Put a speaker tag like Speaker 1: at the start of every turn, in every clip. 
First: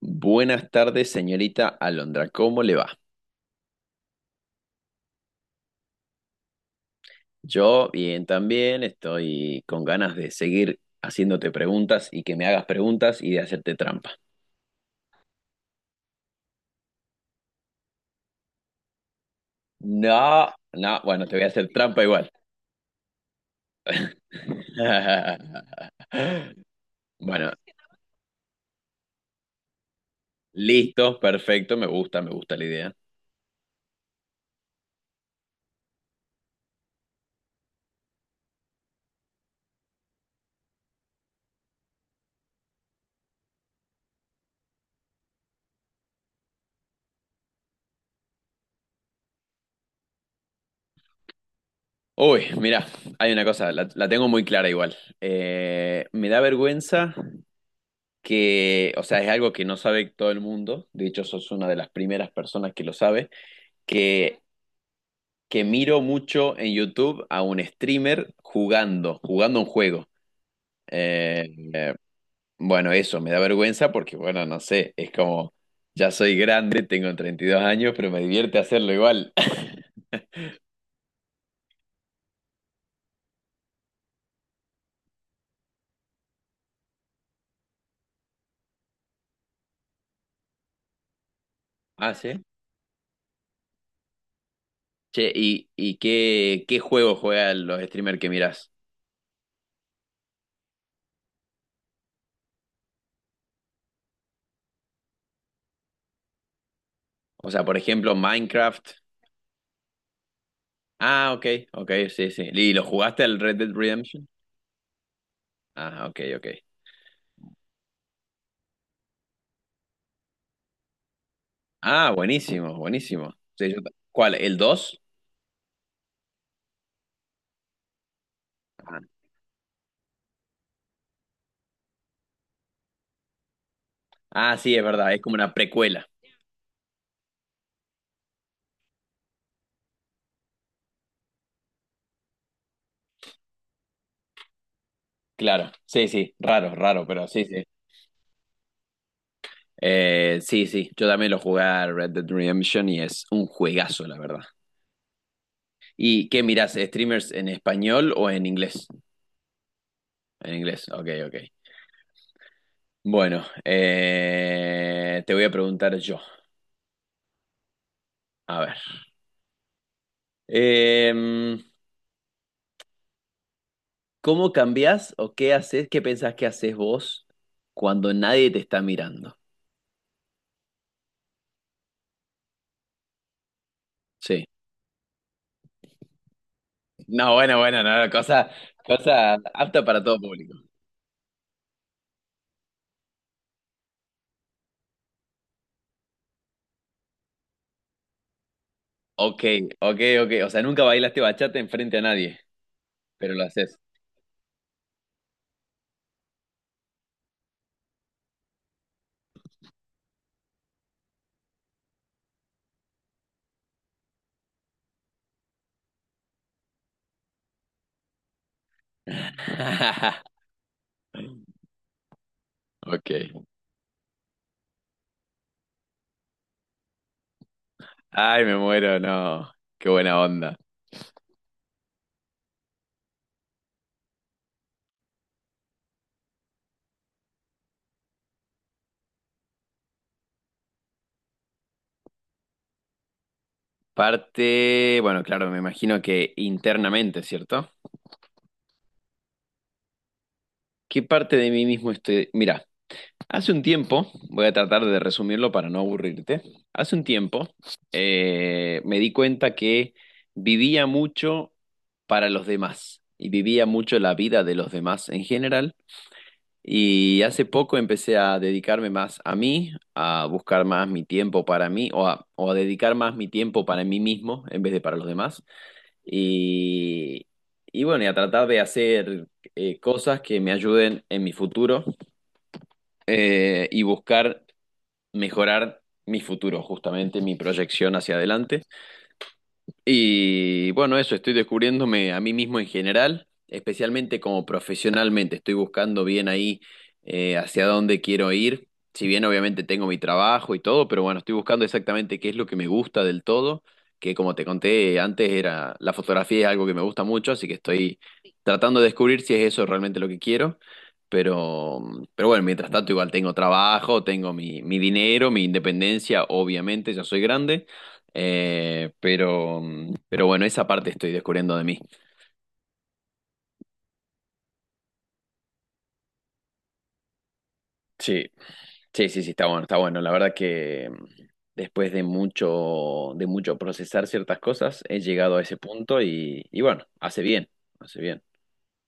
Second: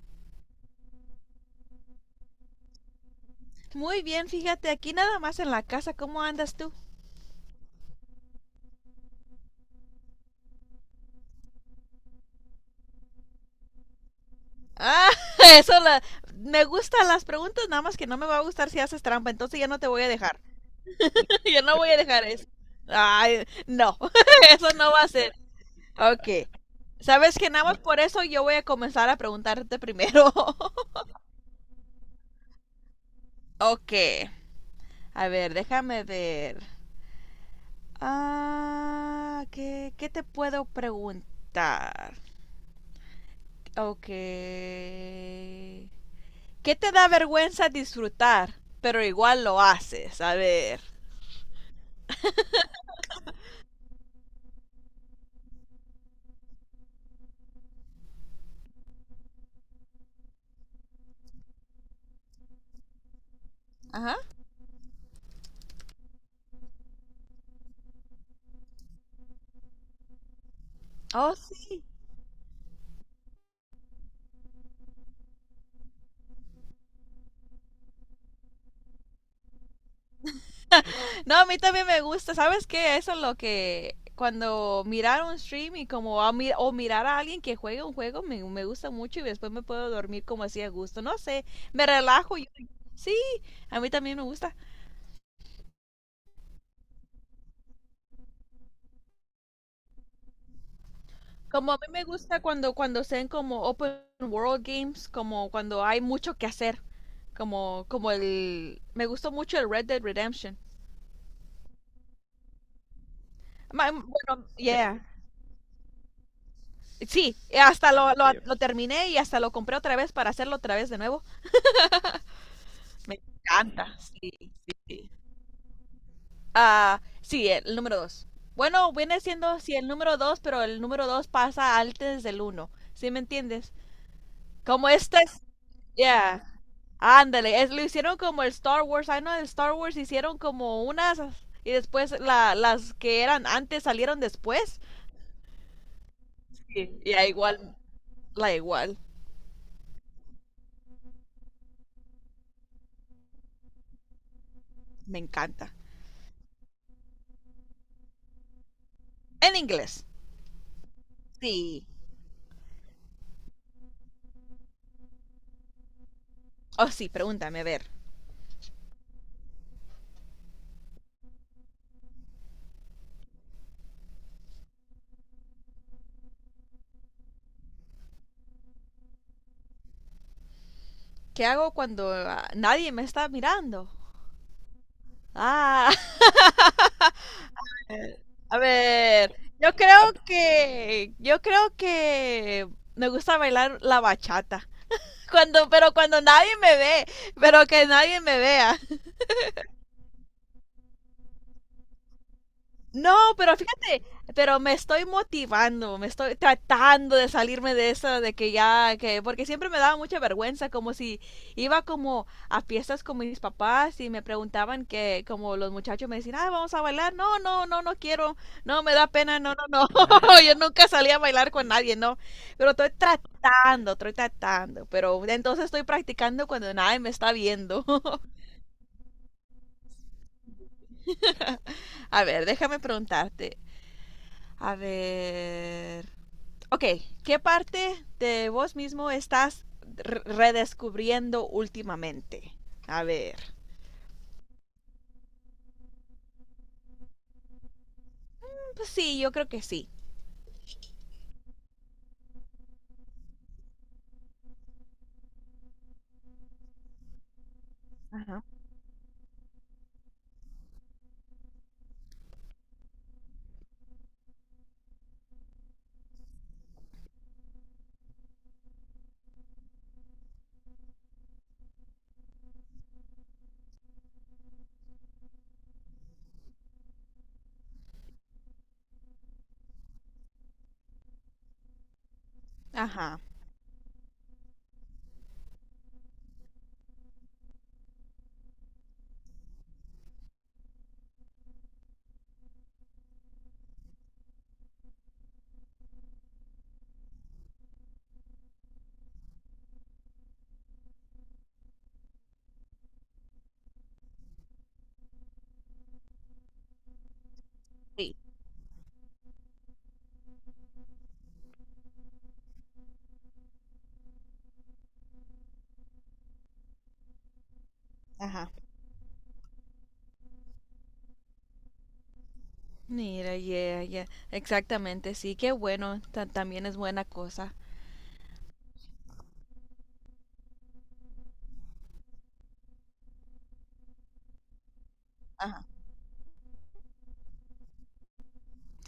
Speaker 1: Buenas tardes, señorita Alondra. ¿Cómo le va?
Speaker 2: Muy bien, fíjate, aquí nada más en la casa, ¿cómo andas tú?
Speaker 1: Yo bien también, estoy con ganas de seguir haciéndote preguntas y que me hagas preguntas y de hacerte trampa.
Speaker 2: Ah, eso la- me gustan las preguntas, nada más que no me va a gustar si haces trampa, entonces ya no te voy a dejar.
Speaker 1: No, no, bueno, te voy a
Speaker 2: Ya
Speaker 1: hacer
Speaker 2: no voy a
Speaker 1: trampa
Speaker 2: dejar
Speaker 1: igual.
Speaker 2: eso. Ay, no, eso no va a ser. Ok. Sabes que
Speaker 1: Bueno,
Speaker 2: nada más por eso yo voy a comenzar a preguntarte primero.
Speaker 1: listo, perfecto, me gusta la idea.
Speaker 2: Ok. A ver, déjame ver. Ah, ¿qué te puedo preguntar? Ok. ¿Qué te da vergüenza disfrutar? Pero igual lo haces, a ver.
Speaker 1: Uy, mira, hay una cosa, la tengo muy clara igual. Me da vergüenza que, o sea, es algo que no sabe todo el mundo, de hecho, sos una de las primeras personas que lo sabe,
Speaker 2: Ajá.
Speaker 1: que que miro mucho en YouTube a un streamer jugando un juego.
Speaker 2: Oh,
Speaker 1: Eh,
Speaker 2: sí.
Speaker 1: eh, bueno, eso me da vergüenza porque, bueno, no sé, es como, ya soy grande, tengo 32 años, pero me divierte hacerlo igual.
Speaker 2: No, a mí también me gusta. ¿Sabes qué? Eso es lo que cuando mirar un stream y como o mirar a alguien que juega un juego me gusta mucho y después me puedo dormir como así a gusto. No sé, me
Speaker 1: Ah,
Speaker 2: relajo.
Speaker 1: sí.
Speaker 2: Sí, a mí también me gusta.
Speaker 1: Che, ¿y qué juego juegan los streamers que mirás?
Speaker 2: Como a mí me gusta cuando sean como open world games, como cuando hay mucho que hacer.
Speaker 1: O sea, por
Speaker 2: Como como
Speaker 1: ejemplo,
Speaker 2: el
Speaker 1: Minecraft.
Speaker 2: Me gustó mucho el Red Dead Redemption.
Speaker 1: Ah, ok, ok, sí, sí. ¿Y lo jugaste al Red Dead Redemption?
Speaker 2: Bueno, yeah.
Speaker 1: Ah, ok, ok.
Speaker 2: Sí, hasta lo terminé y hasta lo compré otra vez para hacerlo otra vez de nuevo.
Speaker 1: Ah, buenísimo,
Speaker 2: Me
Speaker 1: buenísimo. Sí,
Speaker 2: encanta, sí.
Speaker 1: ¿Cuál? ¿El 2
Speaker 2: Ah, sí, el número dos. Bueno,
Speaker 1: Ah.
Speaker 2: viene siendo, sí, el número dos, pero el número dos pasa antes del uno. ¿Sí me entiendes?
Speaker 1: Ah, sí, es
Speaker 2: Como
Speaker 1: verdad,
Speaker 2: este
Speaker 1: es como
Speaker 2: es,
Speaker 1: una precuela.
Speaker 2: yeah. Ándale, lo hicieron como el Star Wars. Ay, no, el Star Wars hicieron como unas y después las que eran antes salieron después.
Speaker 1: Claro, sí, sí, raro,
Speaker 2: Sí,
Speaker 1: raro,
Speaker 2: y
Speaker 1: pero
Speaker 2: la
Speaker 1: sí, sí.
Speaker 2: igual, la igual.
Speaker 1: Sí, sí, yo también lo jugué a Red Dead Redemption y es un juegazo, la verdad.
Speaker 2: Me encanta.
Speaker 1: ¿Y qué mirás, streamers en español o en inglés?
Speaker 2: En inglés.
Speaker 1: En inglés, ok, ok.
Speaker 2: Sí.
Speaker 1: Bueno, te voy a preguntar yo.
Speaker 2: Oh, sí, pregúntame, a ver.
Speaker 1: A ver. Em, ¿Cómo cambiás o qué haces, qué pensás que haces vos cuando nadie te está mirando?
Speaker 2: ¿Qué hago cuando nadie me está mirando?
Speaker 1: Sí.
Speaker 2: Ah,
Speaker 1: No, bueno, bueno, no, cosa,
Speaker 2: a
Speaker 1: cosa
Speaker 2: ver. Yo
Speaker 1: apta para
Speaker 2: creo
Speaker 1: todo público.
Speaker 2: que. Yo creo que. Me gusta bailar la bachata. Cuando, pero cuando nadie me ve, pero que nadie me vea.
Speaker 1: Ok, ok, ok. O sea, nunca bailaste bachata enfrente a nadie,
Speaker 2: No,
Speaker 1: pero lo
Speaker 2: pero
Speaker 1: haces.
Speaker 2: fíjate, pero me estoy motivando, me estoy tratando de salirme de eso, de que ya, que, porque siempre me daba mucha vergüenza, como si iba como a fiestas con mis papás y me preguntaban que, como los muchachos me decían, ah, vamos a bailar, no, no, no, no quiero, no, me da pena, no, no, no, yo nunca salí a bailar con nadie, no, pero
Speaker 1: Ok.
Speaker 2: estoy tratando, pero entonces estoy practicando cuando nadie me está viendo.
Speaker 1: Ay, me muero, no. Qué buena onda.
Speaker 2: A ver, déjame preguntarte, a ver. Ok, ¿qué parte de vos mismo estás redescubriendo últimamente? A ver.
Speaker 1: Parte, bueno, claro, me imagino que internamente, ¿cierto?
Speaker 2: Pues sí, yo creo que sí.
Speaker 1: ¿Qué parte de mí mismo estoy? Mira, hace un tiempo, voy a tratar de resumirlo para no aburrirte. Hace un tiempo
Speaker 2: Ajá.
Speaker 1: me di cuenta que vivía mucho para los demás y vivía mucho la vida de los demás en general. Y hace poco empecé a dedicarme más a mí, a buscar más mi tiempo para mí o a dedicar más mi tiempo para mí mismo en vez de para los demás. Y, y bueno, y a tratar de hacer cosas que me ayuden en mi futuro
Speaker 2: Ajá.
Speaker 1: y buscar mejorar mi futuro, justamente mi proyección hacia adelante. Y bueno, eso, estoy descubriéndome a mí mismo en general, especialmente como profesionalmente. Estoy buscando bien ahí hacia dónde quiero ir. Si bien obviamente tengo mi trabajo y todo, pero bueno, estoy buscando exactamente qué es lo que me gusta del todo, que como te conté antes era la fotografía es algo que me gusta mucho, así que estoy
Speaker 2: Sí.
Speaker 1: tratando de descubrir si es eso realmente lo que quiero. Pero, pero bueno, mientras tanto igual tengo trabajo, tengo mi dinero, mi independencia, obviamente ya soy grande.
Speaker 2: Ajá.
Speaker 1: Pero bueno, esa parte estoy descubriendo de mí.
Speaker 2: Mira, yeah, yeah. Exactamente, sí, qué bueno. También es buena cosa.
Speaker 1: Sí, sí, sí, sí, está bueno, está bueno. La verdad que después de mucho procesar ciertas cosas, he llegado a ese
Speaker 2: Ajá.
Speaker 1: punto y bueno, hace bien, hace bien.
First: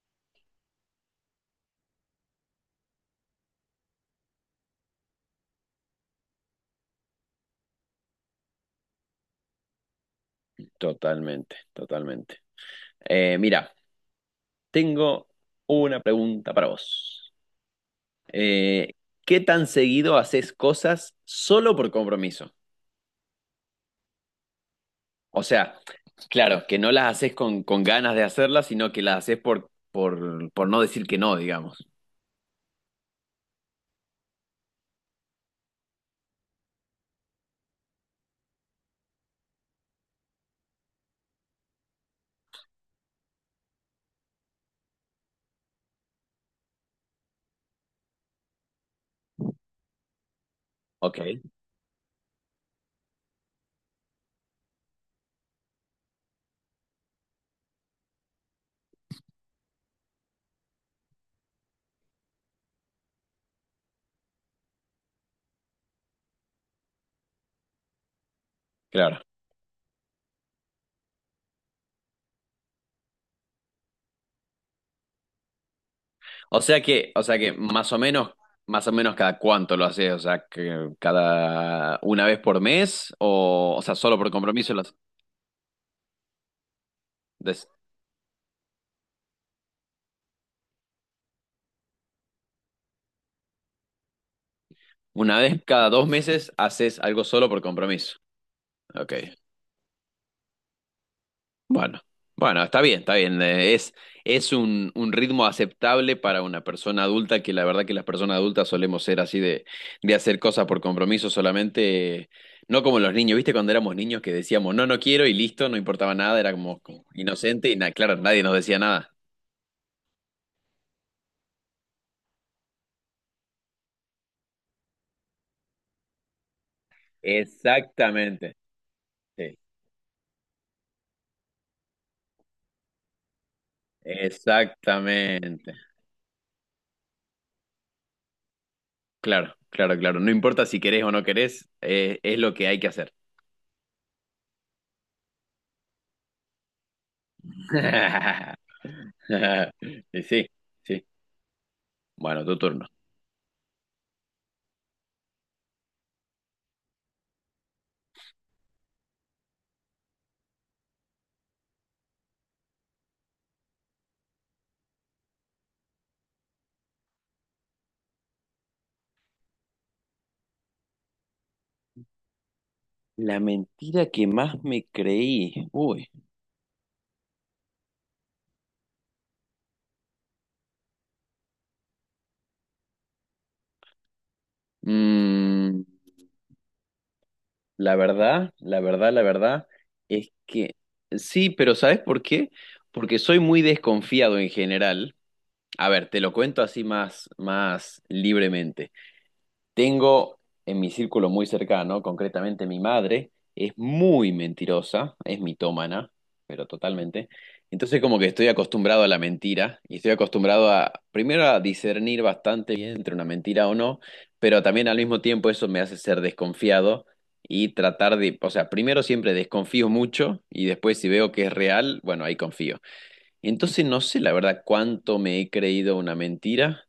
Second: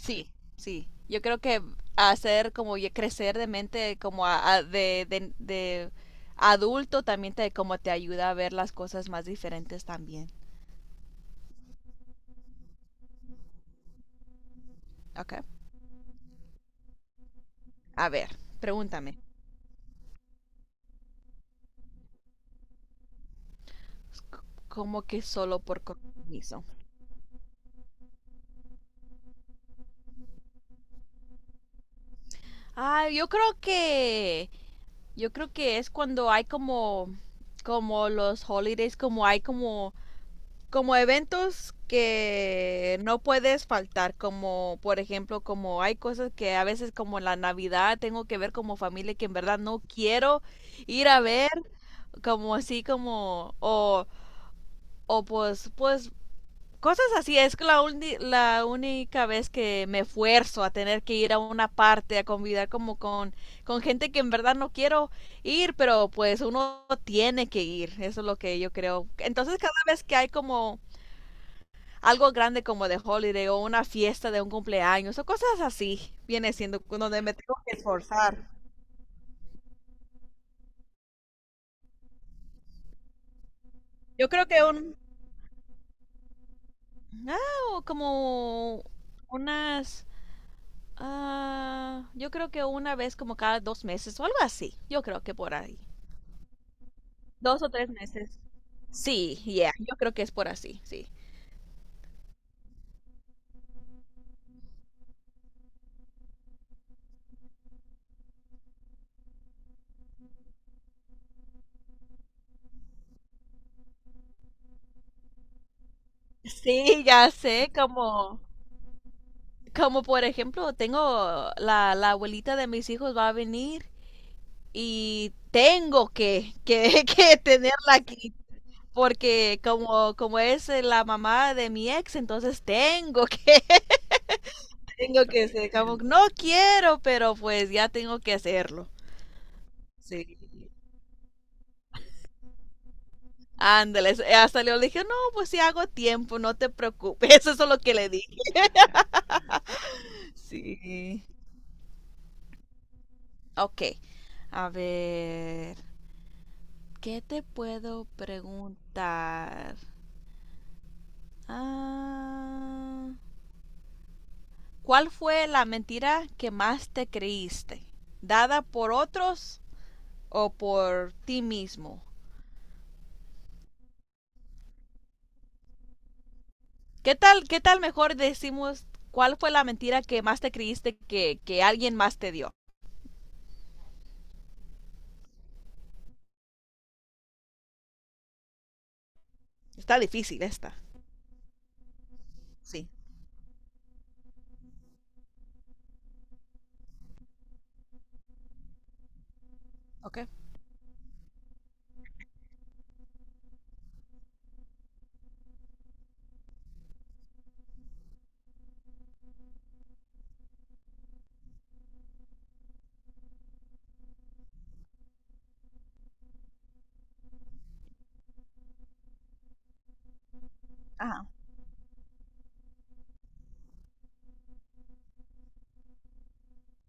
Speaker 2: Sí, sí. Yo creo que hacer como ya crecer de mente, como de adulto, también te, como te ayuda a ver las cosas más diferentes también.
Speaker 1: Totalmente, totalmente. Mira, tengo
Speaker 2: Ok.
Speaker 1: una pregunta para vos.
Speaker 2: A ver,
Speaker 1: Eh,
Speaker 2: pregúntame.
Speaker 1: ¿Qué tan seguido haces cosas solo por compromiso?
Speaker 2: Como que
Speaker 1: O
Speaker 2: solo
Speaker 1: sea,
Speaker 2: por compromiso.
Speaker 1: claro, que no las haces con ganas de hacerlas, sino que las haces por no decir que no, digamos.
Speaker 2: Ah, yo creo que. Yo creo que es cuando hay como. Como los holidays, como hay como. Como eventos que no puedes faltar, como por ejemplo, como hay cosas que a veces como la Navidad tengo que ver como familia que en verdad no quiero ir
Speaker 1: Ok,
Speaker 2: a ver, como así como, o pues cosas así, es que la única vez que me esfuerzo a tener que ir a una parte, a convidar como con, gente que en verdad no quiero ir, pero pues uno tiene que ir, eso es lo que yo creo.
Speaker 1: claro.
Speaker 2: Entonces cada vez que hay como algo grande como de holiday o una fiesta de un cumpleaños o cosas así, viene
Speaker 1: O sea
Speaker 2: siendo
Speaker 1: que, o
Speaker 2: donde me
Speaker 1: sea que
Speaker 2: tengo que
Speaker 1: más o menos,
Speaker 2: esforzar.
Speaker 1: más o menos cada cuánto lo haces, o sea, que cada una vez por mes, o sea, solo
Speaker 2: Yo
Speaker 1: por
Speaker 2: creo que
Speaker 1: compromiso lo haces.
Speaker 2: un, ah,
Speaker 1: Des-
Speaker 2: o como unas... Ah, yo creo que una vez como cada 2 meses o algo así. Yo creo que
Speaker 1: Una
Speaker 2: por
Speaker 1: vez
Speaker 2: ahí.
Speaker 1: cada 2 meses haces algo solo por
Speaker 2: Dos o tres
Speaker 1: compromiso.
Speaker 2: meses.
Speaker 1: Ok.
Speaker 2: Sí, ya yo creo que es por así, sí.
Speaker 1: Bueno, bueno, está bien, está bien. Es un ritmo aceptable para una persona adulta, que la verdad que las personas adultas solemos ser así de hacer cosas por compromiso solamente, no como los niños, ¿viste? Cuando éramos niños que decíamos, no, no quiero y listo, no importaba nada, era como
Speaker 2: Sí, ya
Speaker 1: inocente
Speaker 2: sé,
Speaker 1: y claro,
Speaker 2: como,
Speaker 1: nadie nos decía nada.
Speaker 2: como por ejemplo, tengo la abuelita de mis hijos va a venir y tengo que que tenerla aquí.
Speaker 1: Exactamente, sí,
Speaker 2: Porque como es la mamá de mi ex, entonces tengo que, tengo que ser,
Speaker 1: exactamente.
Speaker 2: como, no quiero, pero pues ya tengo que hacerlo.
Speaker 1: Claro, claro, claro. No
Speaker 2: Sí.
Speaker 1: importa si querés o no querés, es lo que hay que hacer.
Speaker 2: Ándale, hasta le dije, no, pues si hago tiempo, no te preocupes, eso es lo que le dije.
Speaker 1: Y sí, sí.
Speaker 2: Sí.
Speaker 1: Bueno, tu turno.
Speaker 2: Ok, a ver, ¿qué te puedo preguntar? Ah, ¿cuál fue la mentira que más te creíste? ¿Dada por otros o por ti mismo?
Speaker 1: La mentira que más me creí. Uy.
Speaker 2: ¿Qué tal mejor decimos cuál fue la mentira que más te creíste que alguien más te dio?
Speaker 1: Mm, la verdad
Speaker 2: Está
Speaker 1: es
Speaker 2: difícil esta.
Speaker 1: que sí, pero ¿sabes por qué?
Speaker 2: Sí.
Speaker 1: Porque soy muy desconfiado en general. A ver, te lo cuento así más libremente.
Speaker 2: Ok.
Speaker 1: Tengo en mi círculo muy cercano, concretamente mi madre, es muy mentirosa, es mitómana, pero totalmente. Entonces como que estoy acostumbrado a la mentira y estoy acostumbrado a, primero a discernir bastante bien entre una mentira o no, pero también al mismo tiempo eso me hace ser desconfiado y tratar de, o sea, primero siempre desconfío mucho y después si
Speaker 2: Ajá.
Speaker 1: veo que es real, bueno, ahí confío. Entonces no sé la verdad cuánto me he creído una mentira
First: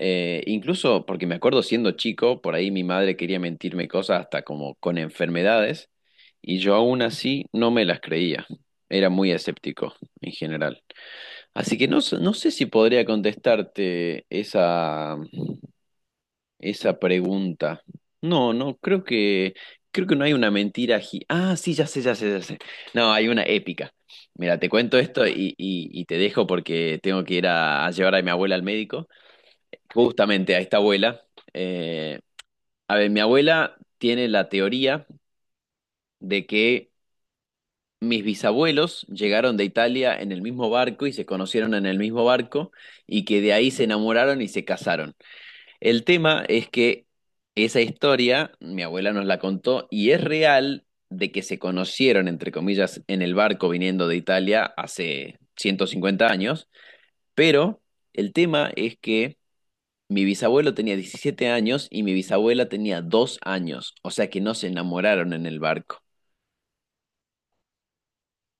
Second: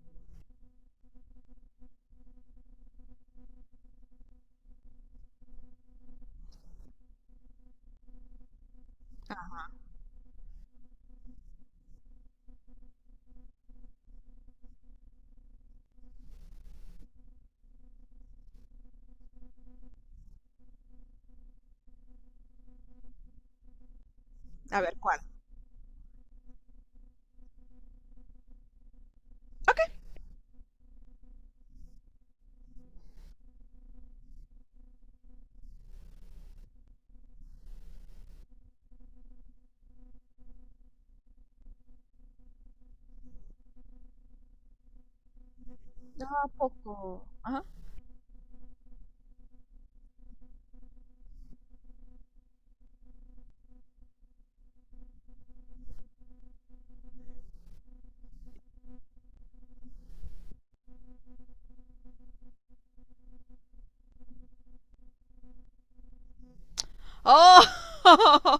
Speaker 1: incluso porque me acuerdo siendo chico, por ahí mi madre quería mentirme cosas hasta como con enfermedades, y yo aún así no me las creía. Era muy escéptico en general. Así que no, no sé si podría contestarte esa pregunta. No, no, creo que, no hay una mentira. Ah, sí, ya sé, ya sé, ya sé. No, hay una épica. Mira, te
Speaker 2: A ver,
Speaker 1: cuento
Speaker 2: ¿cuál?
Speaker 1: esto y te dejo porque tengo que ir a llevar a mi abuela al médico justamente a esta abuela. Eh, a ver, mi abuela tiene la teoría de que mis bisabuelos llegaron de Italia en el mismo barco y se conocieron en el mismo barco y que de ahí se enamoraron y se casaron. El tema
Speaker 2: A
Speaker 1: es que
Speaker 2: poco. Ajá.
Speaker 1: esa historia, mi abuela nos la contó y es real de que se conocieron, entre comillas, en el barco viniendo de Italia hace 150 años, pero el tema es que mi bisabuelo tenía 17 años y mi bisabuela tenía 2 años, o sea que no se enamoraron en el barco.
Speaker 2: ¡Oh!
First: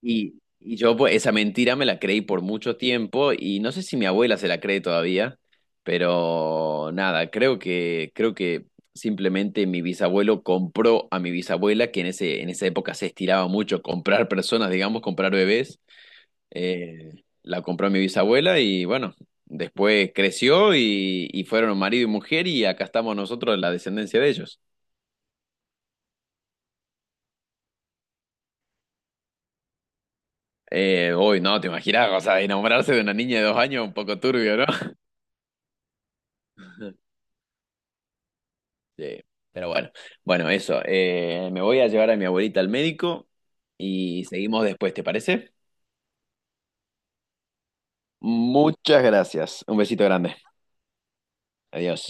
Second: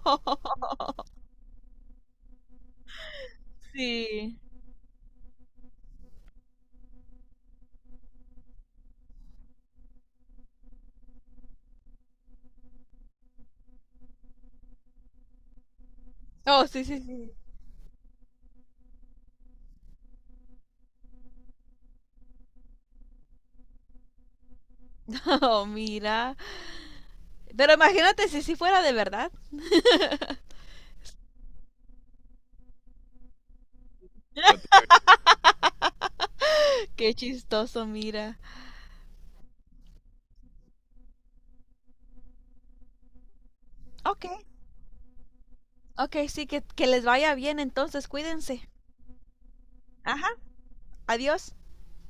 Speaker 1: Y, y yo pues, esa mentira me la creí por mucho tiempo y no sé si mi abuela
Speaker 2: Sí.
Speaker 1: se la cree todavía, pero nada, creo que, simplemente mi bisabuelo compró a mi bisabuela, que en esa época se estiraba mucho comprar personas, digamos, comprar bebés.
Speaker 2: Oh, sí, sí,
Speaker 1: Eh,
Speaker 2: sí.
Speaker 1: la compró mi bisabuela y bueno, después creció y fueron marido y mujer y acá estamos nosotros, la descendencia de ellos.
Speaker 2: Oh, mira. Pero imagínate si sí fuera de verdad.
Speaker 1: Uy, no, te imaginas, o sea, enamorarse de una niña de 2 años, un poco turbio, ¿no?
Speaker 2: Qué chistoso, mira.
Speaker 1: Sí, pero bueno, bueno, eso. Me voy a llevar a mi abuelita al médico y
Speaker 2: Ok.
Speaker 1: seguimos después, ¿te parece?
Speaker 2: Ok, sí, que les vaya bien entonces, cuídense.
Speaker 1: Muchas gracias. Un besito
Speaker 2: Ajá.
Speaker 1: grande.
Speaker 2: Adiós.
Speaker 1: Adiós.